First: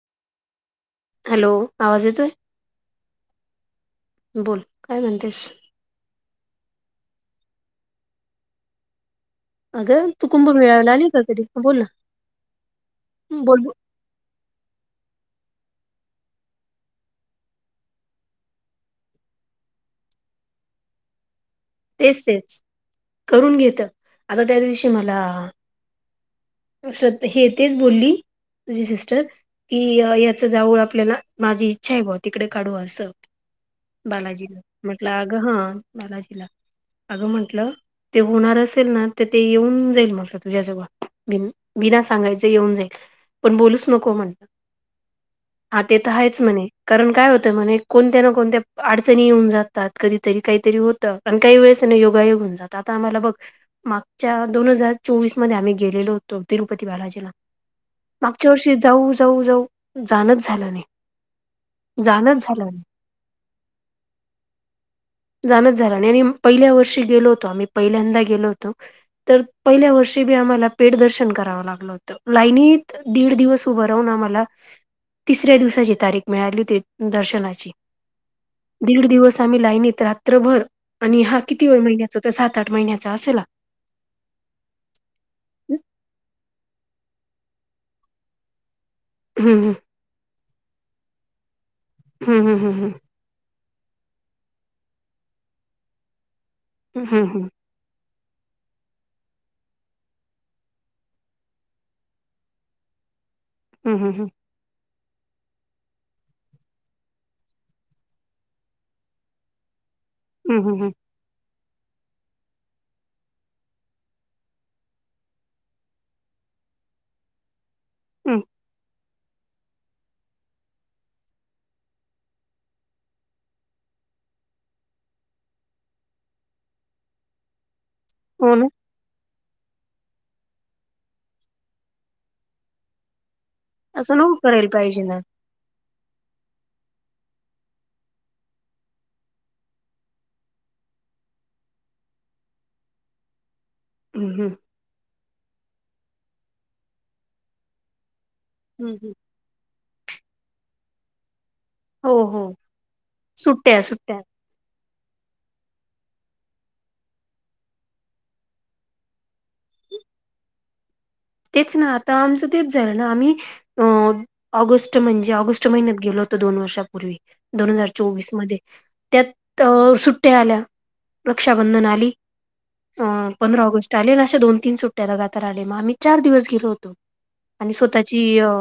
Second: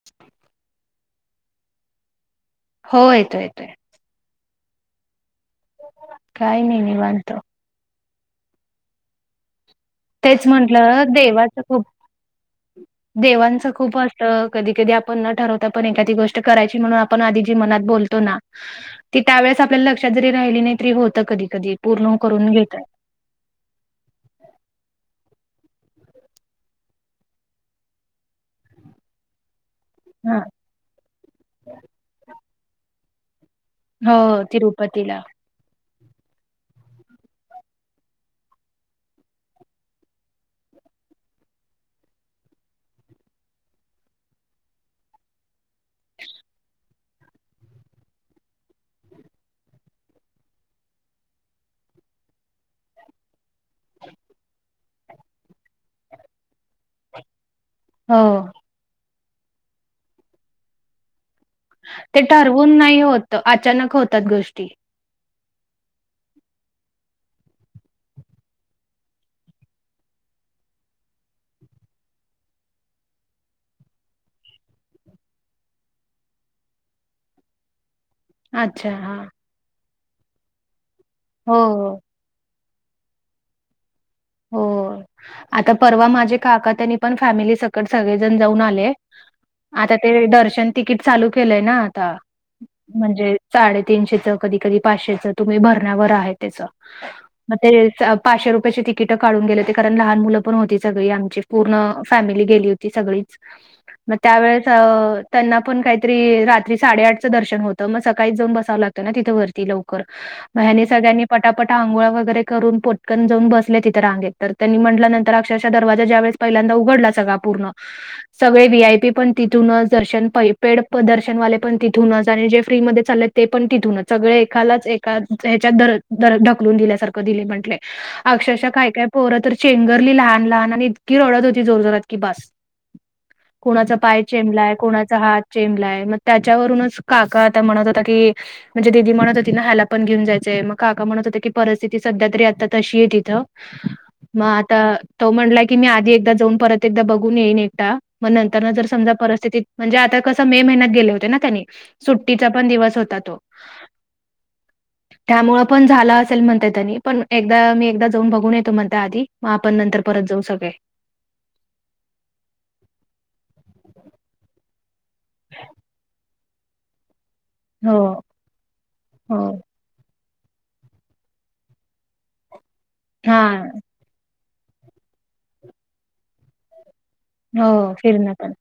[inaudible] Hello! आवाज येतोय? हो येतो येतोय. बोल काय म्हणतेस. काय नाई निवांत‌. अगं तू तेच कुंभमेळ्याला म्हंटलं आली का कधी देवाच बोल खूप, ना बोल देवांचं बोल खूप असं त कधी कधी आपण न ठरवता पण एखादी गोष्ट करायची म्हणून आपण आधी जी मनात बोलतो ना. ती त्यावेेळेस आपल्या लक्षात जरी राहिली नाही तरी होतं कधी कधी. पूर्ण तेच करून तेच घेतात करून घेत आता त्या दिवशी मला श्र-हे तेच बोलली तुझी सिस्टर. कि हा याच जावुळ आपल्याला माझी इच्छा आहे बॉ तिकडे काढु असं. हो बालाजीला म्हटलं तिरुपतीला अग हा, बालाजीला. अगं म्हंटलं ते होणार असेल ना, तर ते येऊन जाईल मट तुझ्याजवळ. बिना सांगायच येऊन जाईल पण बोलूच नको म्हण. [inaudible] हा ते तर हाएच म्हणे कारण काय होतंय म्हणे, कोणत्या ना कोणत्या अडचणी येऊन जात तात कधी तरी काहीतरी होतं. पण काही वेळेस ना योगायोग होउन जात, आता आम्हाला बग मागच्या दोन हजा चोवीस मध्ये आम्ही गेलेलो होतो. तिरुपती बालाजीला हो मागच्या वर्ष जाऊ, जाऊ, जाऊ जाणच झालं नाही. ते जाणंच झालं ठरवून नाही होत, अचानक होतात गोष्टी. जाणच झालं नाही आणि पहिल्या वर्षी गेलो होतो आम्ही पहिल्यांदा गेलो होतो. तर पहिल्या वर्षी बी आम्हाला पेड दर्शन करावं लागलं होतं. लाईनीत दीड दिवस उभं राहून आम्हाला तिसऱ्या दिवसाची तारीख मिळाली होती दर्शनाची. अच्छा दीड हा दिवस आम्ही लाईनीत रात्रभर आणि हा हो किती वेळ महि तो तर सात आठ महिन्याचा असेल. हो आता परवा माझे काका त्यांनी पण फॅमिली सकट सगळेजण जाऊन आले. हम हं. आता ते दर्शन तिकीट चालू केलंय ना आता. हम हम हं. म्हणजे साडेतीनशेच कधी कधी पाचशेचं तुम्ही भरण्यावर आहे त्याच. हम, हम! ए-पाचशे रुपयाची तिक किट काढून गेले होते, कारण लहान मुलं पण होती, सगळी आमची पूर्ण फॅमिली गेली होती सगळीच. मग हम्म त्यावेेळेस अ त्यांना पण काहीतरी रात्री साडेआठचं दर्शन होतं, मग सकाळीच जाऊन बसावं लागतं ना तिथं वरती लव कर हम्म यांनी हम्म सगळ्यांनी पटापट अंघोळ वगैरे करून पटकन बसले तिथे. रांगेत तर त्यांनी म्हटल्यानंतर अक्षरशा दरवाजा ज्या वेस पहिल्यांदा उघडला सगळा पूर्ण, हम्म सगळे वी आय पी पण तिथूनच, दर्शन प पेड दर्शनवाले पण तिथूनच, आणि जे फ्री म चालले ते पण तिथूनच. सगळे एखालाच एका हच्यात दर दर-ढकलून दिल्यासारख दिले म्हटले. हो ना अक्षरशा काय काय पोरं तर चेंगरली लहान लहान आणि इतकी रडत होती जोर जोरात की बस. कोणाचा असं पाय नको करायला चेमलाय, पाहिजे ना कोणाचा हात जचेमलाय मग त्याच्यावरूनच काका आता म्हणत होता की, म्हणजे दिदी म्हणत होती ना ह्याला पण घेऊन जायचंय मग काका म्हणत होतं की परिस्थिती सध्या तरी आता तशी आहे तिथं. हम्म म हम्म तर तो म्हणटलाय की मी आधी एकदा जाऊन परत एकदा बघून येईन एकटा म्ह ता जर हम्म समजा परिस्थितीत म्हणजे आता कसं मे महिन्यात गेले होते ना त्यांनी. हो हो सुट्टीचा पण दिवस होता तो. सुट्ट्या सुट्ट्या त्यामुळे पण झालं असेल म्हणता तनी पण एकदा मी एकदा, जाऊन बघून येतो म्हण त्या आधी मग आपण नंतर परत जाऊ सगळे तेच ना आता आमचं तेच झालं ना आम्ही अ ऑगस्ट म्हणजे ऑगस्ट महिन्यात गेलोत दोन वर्षापूर्वी दोन हजार हो, चोवीस म हो, त्या आल्या रक्षाबंधन आली अ हा, पंधरा ऑगस्ट आले ना अशा दोन तीन सुट्ट्याला गातहिले मग आम्ही चार दिवस गेलो होतो हो आणि स्वतःची फिरणं पण.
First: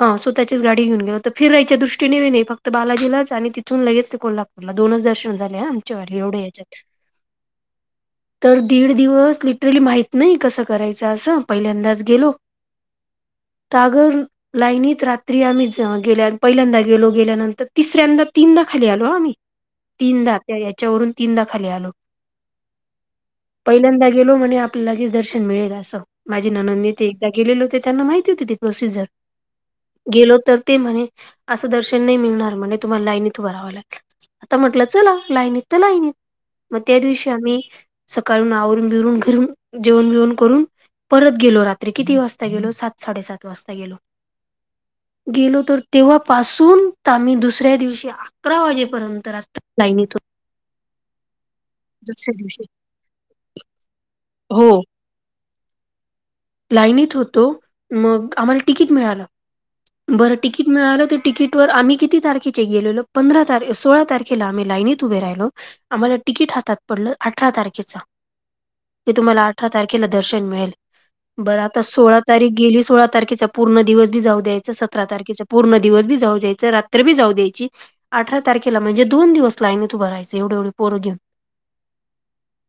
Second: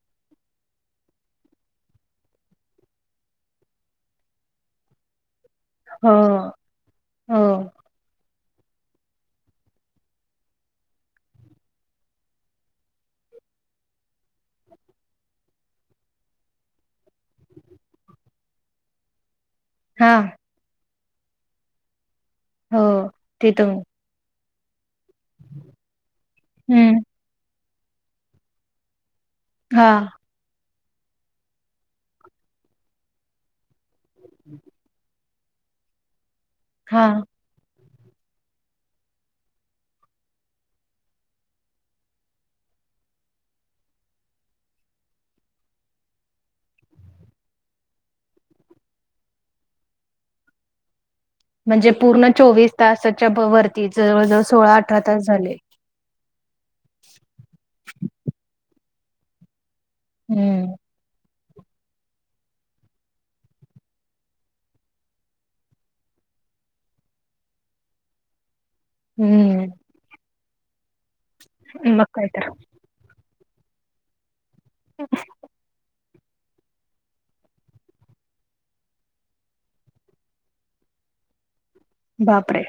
हां सो त्याची गाडी घेऊन गेलो तर फिरायच्या दृष्टीनेी नाही फक्त बालाजीलाच आणि तिथून लगेच ते कोल्हापू र मला दोनच दर्शन झाले आमच्या व हो, एवढ्या याच्यात हो तर दीड दिवस लिटरली माहत नाही कसं करायचं असं पहिल्यांदाच गेलो अगर लाईनीत रात्री आम्ही गेल्या पहिल्यांदा गेलो गेल्यानंतर तिसऱ्यांदा तीनदा खाली आलो आम्ही हा तीनदा त्या याच्यावरून तीनदा खाली आलो हो तिथून पहिल्यांदा गेलो म्हणे आपल्यालागेच दर्शन मिळेल असं माझी ननंद हम्म ते गेले होते त्यांना माहिती होती ते प्रोसिजर हा गेलो तर ते म्हणे असं दर्शन नाही मिळणार म्हणज तुम्हाला लाईन इथ भरावं लागल आता म्हटलं चला लाईनीत तर लाईनीत मग त्या हा दिवशी आम्ही सकाळून आवरून बिरून घर जेवण बिवण करून परत गेलो रात्री किती वाजता गेलो सात साडेसात वाजता गेलो [unintelligible] गेलो तर तेव्हापासून तर आम्ही दुसऱ्या दिवशी अकरा वाजेपर्यंत रातो लाय नी त म्हणजे पूर्ण दिवशी चोवीस तसाच्या वरती जवळजवळ हो सोळा अठरा तास झाले लाईनत होतो मग आम्हाला तिकीट मिळालं बर तिकट तिकीट हम्म मिळालं तिकीटवर आम्ही किती तारखेचे गेलेलो पंधरा तारखे सोळा तारखेला आम्ही लाईनत उभे राहिलो आम्हाला टिकिट हा- हातात पडलं अठरा तारखेचा ते तुम्हाला हम्म अठरा तारखेला दर्शन मिळेल. बरं आता मग सोळा काय तर तारीख गेली सोळा तारखेचा पूर्ण दिवस बी जाऊ द्या सतरा तारखेचा पूर्ण दिवस बी जाऊ द्यायचा तर बी जाऊ द्यायची अठरा तारखेला म्हणजे दोन दिवस ला आहे आणि तू भरायच एवढे एवढे पोंर घेऊन बापरे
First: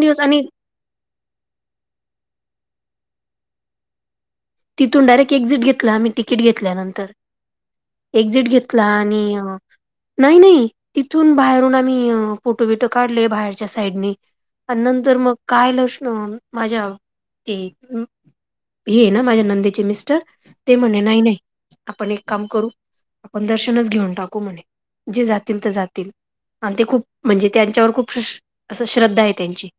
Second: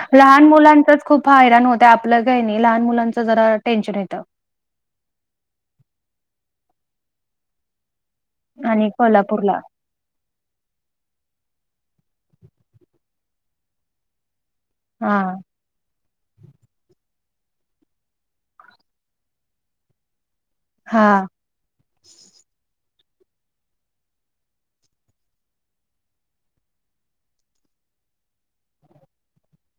दिवस आणि लहान मुलांचच खूप हा हैराण होत आपलं काही नाही लहान मुलांचं जरा टेन्शन येतं तिथून डायेक्टक्झिट घेतलं आम् तिकट घेतल्यानंतर एक्झिट घेतला आणि नाही नाही तिथून बाहेरून आम्ही फोटो विटो काढले बाहेरच्या साईडने आणि नंतर हा मग काय लक्ष्ण माझ्या ते हे ना माझ्या नंदेचे मिस्टर ते म्हणणे हा नाही नाही आपण एक काम करू आपण दर्शनच घेऊन टाकू म्हणे जे जातील ते जातील. आणि ते खूप म्हणजे त्यांच्यावर खूप असं श्रद्धा आहे त्यांची-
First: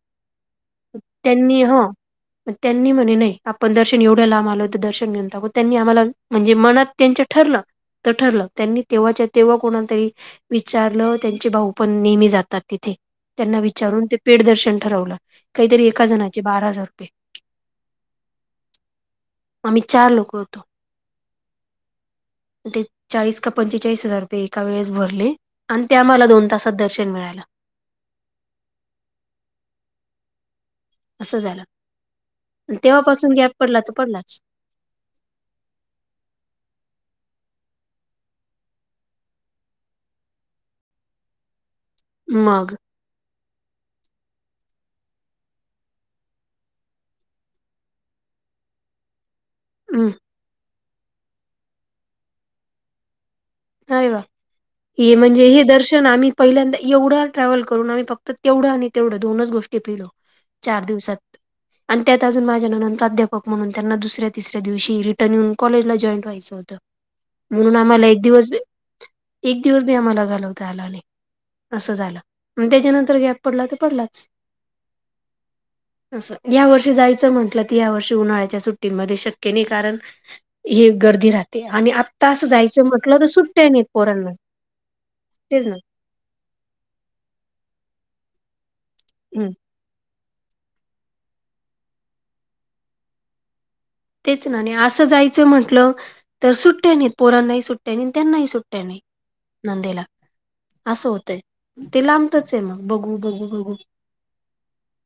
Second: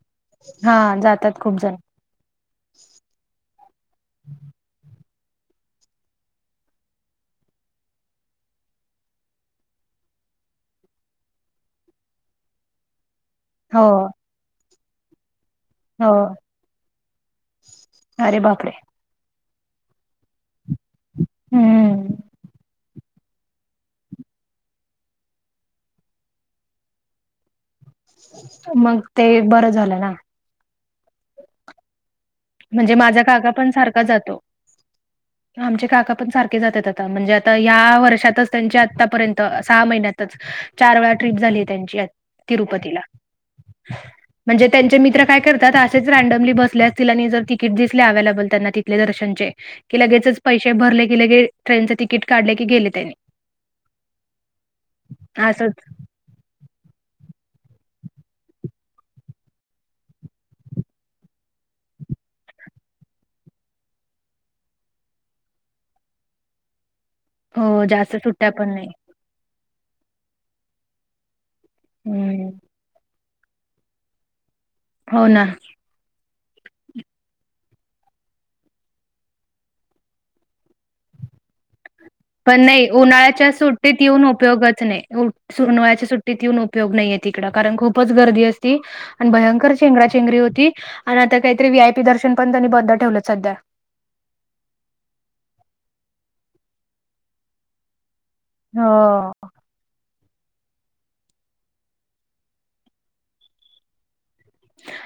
हा जातात खूप त्यांनी जण ह... मग त्यांनी म्हणे नाही आपण दर्शन एवढं ला आलो तर दर्शन घेऊन टाकू त्यांनी आम्हाला- म्हणजे मनात त्यांच ठरलं तर ठरलं त्यांनी तेव्हाच्या तेव्हा कोणालातरी विचारलं त्यांचे भाऊ पण नेहमी जातात तिथे. त्यांना हो विचारून ते पेड दर्शन ठरवलं काहीतरी एका हो जणाचे बारा हजार रुपये अरे बापरे आम्ही चार लोक होतो हम्म... ते चाळीस का पंचेचाळीस हजार रुपये एका वेळेस भरले आणि त्या मला दोन तासात दर्शन मिळाला मग ते बरं झालं ना. असं झालं- म्हणजे माझा तेव्हापासून काका गॅप पण पडला तर सारखा जातो. पडलाच आमचे काका पण सारखे जातात आता म्हणजे आता या वर्षातच त्यांचे आतापर्यंत सहा महिन्यातच चार वेळा ट्रीप झाली त्यांची मग तिरुपतीला म्हणजे त्यांचे मित्र काय करतात असेच रँडमली बसल्यात त्याना तिकीट दिसल्या अवलेबल त्यांना तिथले दर्शनचे की हम् लगेच पैसे भरले की लगे ट्रेनचं तिकीट काढले की गेले त्यानी नाहीय वा हे म्हणजे हे असंच दर्शन आम्ही पहिल्यांदा एवढा ट्रॅव्हल करून आम्ही फक्त तेवढं आणि तेवढं दोनच गोष्टी फिरलो. चार दिवसात आणि त्यात अजून माझ्या ननंद प्राध्यापक म्हणून त्यांना दुसऱ्या, तिसऱ्या दिवशी रिटर्न येऊन कॉजला जॉईन व्हायच. चौथा हो जास्त सुट्ट्या पण नाही. एक दिवस बी आम्हाला घालवता आलं नाही असं हम्म झालं त्याच्यानंतर गॅप गॅप पडला तर पडलाच. हो ना... असं या वर्षी जायचं म्हंटलं तर या वर्षी उन्हाळ्याच्या सुट्टींमध्ये शक्य नाही कारण हे गर्दी राहते आणि आत्ता आस जायच म्हटलं तर सुट्ट्या नाहीत सुट्ट येऊन पोरांना उपोगच नाही तेच ना उन्हाळ्याचा सुट्टीत सुट्टीत येऊन उपयोग नाहीये तिकड कारण खुपच गर्दी असती आणि हम्म. भयंकर चेंगराचेंगरी असती चेंगराचेंगरी होती आणि आता काहीतरी व्ही आय पी दर्शन पण त्यांनी बंद ठेवलं सध्या तेच ना नाही असं जायचं म्हटलं तर सुट्ट्या नाहीत पोरांनाही सुट्ट्या नाही त्यांनाही सुट्टय़ा सुट्ट्या नाही. हो. नंदेला असं होतंय ते लांबतच आहे मग बघू बघू बघू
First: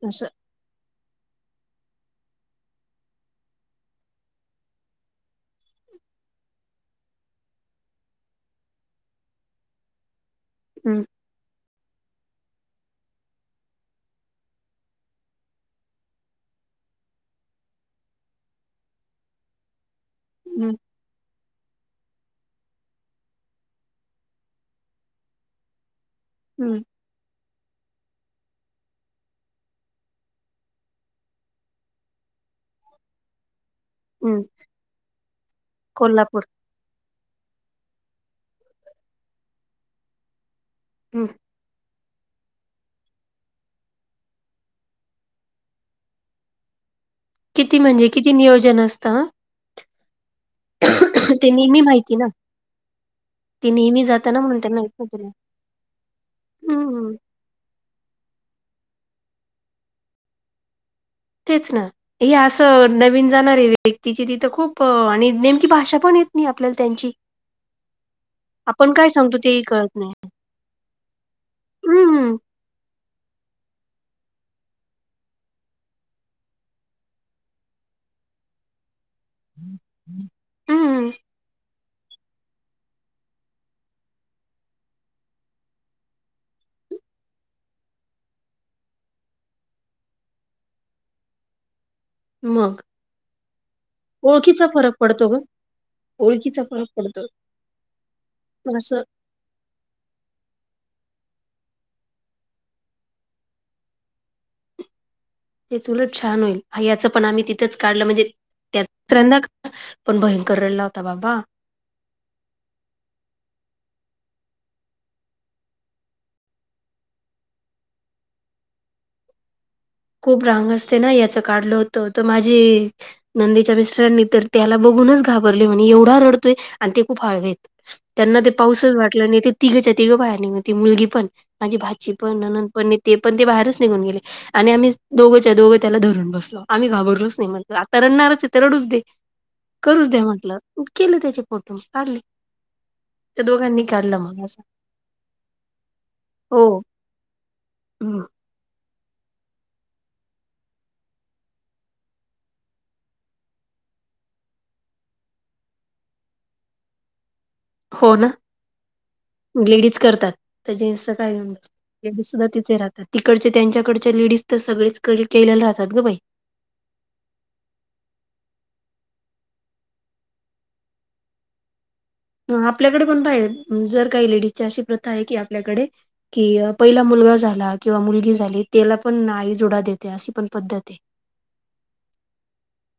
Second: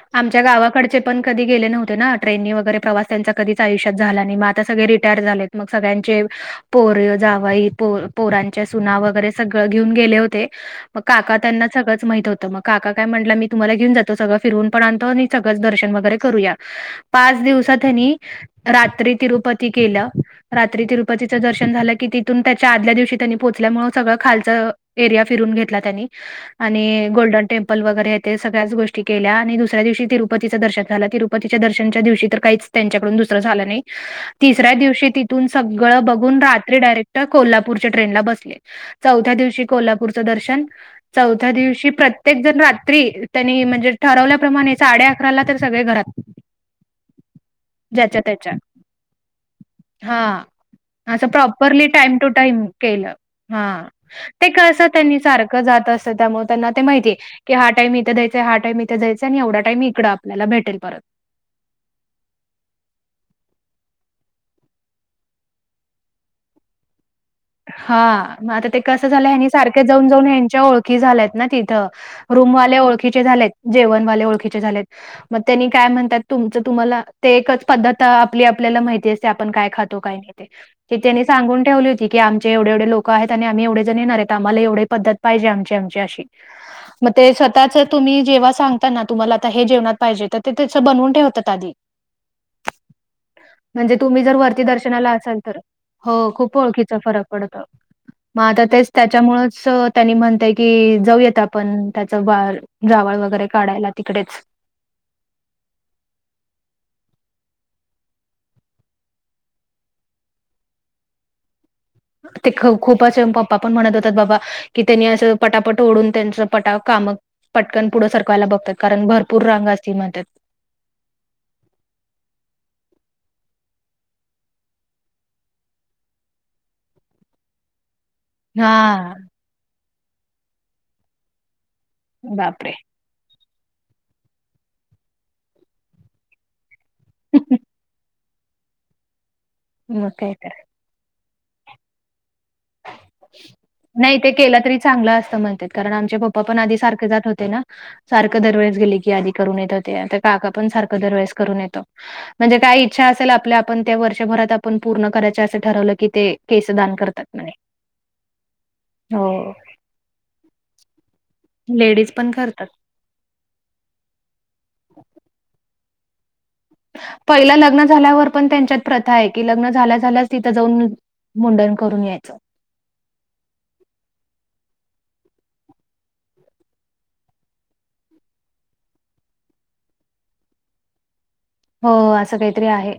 असं आमच्या गावाकडच्या पण कधी गेले नव्हते ना ट्रेननी वगैरे प्रवास त्यांच्या कधीच आयुष्या झाला नाही मग आता सगळे रिटायर झाले. मग सगळ्यांचे पोर जावई पो पोरांचे सुना वगैरे सगळं घेऊन गेले होते. मग हम्म काका त्यांना सगळच माहित होतं मग काका काय म्हटलं मी तुम्हाला घेऊन जात त सगळ फिरवून पण आणतो आणि सगळंच दर्श वगर करूया. पाच दिवसात त्यांनी रात्री तिरुपती केलं. हम्म रात्री तिरुपतीचं दर्शन झालं. कि तिथून त्याच्या आदल्या दिवशी त्यांनी पोहोचल्यामुळ सगळं खालचा एरिया फिरून घेतला त्यांनी हम्म आणि गोल्डन टेम्पल वगैरे ते सगळ्याच गोष्टी केल्या आणि दुसऱ्या दिवशी तिरुपतीचं दर्शन झा तिरुपतीच्या दर्शनच्या दिवशी तर काहीच त्यांच्याकडून दुसरं झालं नाही. हम्म तिसऱ्या दिवशी तिथून सगळं बघून कोल्हापूर रा ते डायरेक्ट कोल्हापूरच्या ट्रेनला बसले चौथ्या दिवशी कोल्हापूरचं दर्शन हम्म चौथ्या दिवशी प्रत्येक जण रात्री त्यांनी म्हणजे ठरवल्याप्रमाणे साडे अकराला तर सगळे घरात किती म्हणजे किती नियोजन असतं ह हा अस ते नेहमी प्रॉपरली टाईम माहिती ना टू टाइम केलं ह ते नेहमी जाताना ते म्हणून कस त्यांना येत नाही त्यांनी तुला सारख जात मग त्यांना ते माहिती हम्म आहे. क हा टाईमथ द्याय हा टाइमथ द्यायचाय आणि एवढ टाईम इकड आपल्याला भेटेल परत. तेच ना. हे असं नवीन जाणार आहे व्यक्तीची तिथं खूप आणि नेमकी भाषा पण येत नाही आपल्याला त्यांची. हा मग आता ते आपण कसं काय झालं सांगतो ह तेही सारखे कळत जाऊन नाही जाऊन यांच्या ओळख ी झालेत ना तिथं हम्म रूमवाले ओळखीचे झालेत जेवणवाले ओळखीचे झालेत. मग त्यांनी काय म्हणतात तुमच तुम्हाला ते एकच पद्धत आपली आपल्याला माहिती अस आपण काय खातो का नाही हम्म त्यांनी सांगून ठेवली कठी की आमचे एवढे एवढे लोक आहेत आणि आम्ही एवढे ज येणार आहेत आम्हाला एवढे पद्धत पाहिजे आमची आमची अशी. मग ते स्वतःच तुम् जेव सांगता ना तुम्हाला आता हे जेवणात पाहिजे तर ते त्याचं बनवून ठेवतात आधी मग. म्हणजे तुम्ही जर वरती ओळखीचा फरक दर्शनाला पडतो असाल ग तर. हो खूप ओळखीच तर फरक पडतो. म आता पण तेच असं त्याच्या त्यामुळेच त्यांनी म्हणताय की जाऊयात आपण. त्याचा वार जावळ वगैरे काढायला तिकडेच. तेच उलट छान होईल. भैयाचं पण आम्ही तिथंच काढलं. म्हणजे त्या [unintelligible] पण भयंकरडला होता बाबा. ते ख खूपचेन पप्पा पण म्हणत होतात बाबा. कि त्यांनी असं पटापट ओढून त्यांच पटा काम पटकन पुढं सरकवायला बघतात. कारण भरपूर रांग असती मध्ये. खूप रांग असते ना. याच काढल होतं तर माझी नंदेच्या मिस्टरानी तर त्याला बघूनच घाबरले, म्हनी एवढा रडतोय. आणि ते खूप हळवेत. त्यांना ते पाहूसच हा वाटलं नाही. ते तिघेच्या तिघं बाहेर नीघ, ती मुलगी पण. माझी भाजी पण, नणंद बापरे! पण. ते पण ते बाहेरच निघून गेले आणि आम्ही दोघच्या दोघं त्याला धरून बसलो. आम्ही घाबरलोच नाही. म्हटलं आता रडणारच आहे तर रडूच दे. करूच मग दे काय तर. म्हटलं. मग केले त्याचे फोटो. काढले. त्या दोघांनी नाही काढला ते मग केलं असा. तरी चांगलं असतं म्हणतात. कारण आमचे पप्पा पण आधी हो. सारखे जात होते ना. हं. सारखं दरवेळेस गेले की आदी करून येतं ते. आता काका पण सारखं दरवेेळेस करून येतो. म्हणजे काय इच्छा असेल आपल्या आपण त्या वर्षभरात आपण पूर्ण करायच असं ठरवलं, की ते केस दान करतात म्हणे. हो ना? हो. लेडीज करतात तर जेंट्सच काय घेऊन बसलात? लेडीज पण सुद्धा करतात. तिथे राहतात. तिकडचे त्यांच्याकडच्या लेडीज तर सगळेच कडे केलेले राहतात गं बाई. पहिल लग्न झाल्यावर पण त्यांच्यात प्रथा आहे, की लग्न झाल्या झाल्या तिथं जाऊन मुंडण करून यायचं. हं, आपल्याकडे पण पाहिल जर काही लेडीजची अशी प्रथा आहे की आपल्याकडे कि पहिला मुलगा झाला किंवा मुलगी झाली त्याला पण आई जुडा देते. अशी पण पद्धत आहे. हो, असं काहीतरी आहे.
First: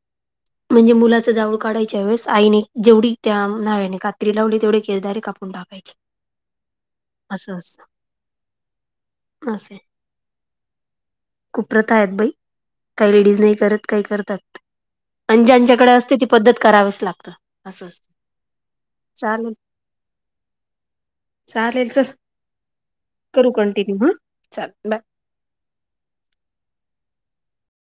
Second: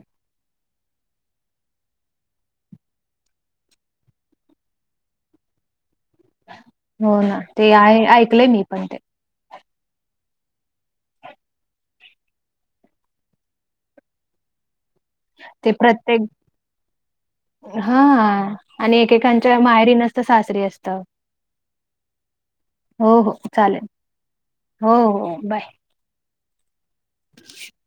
म्हणजे मुलाच जावऊळ काढायच्या वेळेस आईने जेवढी त्या न्हाव्याने कात्री लावली, तेवढे केस डायरेक्ट काप पून टाकायचे. हो ना, ते आहे. ऐकलंय मी पण ते. असये. खूप प्रथा आहेत बाई. काही लेडीज नाही करत, काही करतात. आणि ते ज्यांच्याकडे असते ती प्रत्येक पद्धत करावीच लागतं असं हा, असतं आणि चालेल एकेकांच्या माहेरी नस त सासरी असतं. चालेल चल. हो, हो. करू चालेल. कंटिन्यू हां? चल हो, बाय. हो. बाय.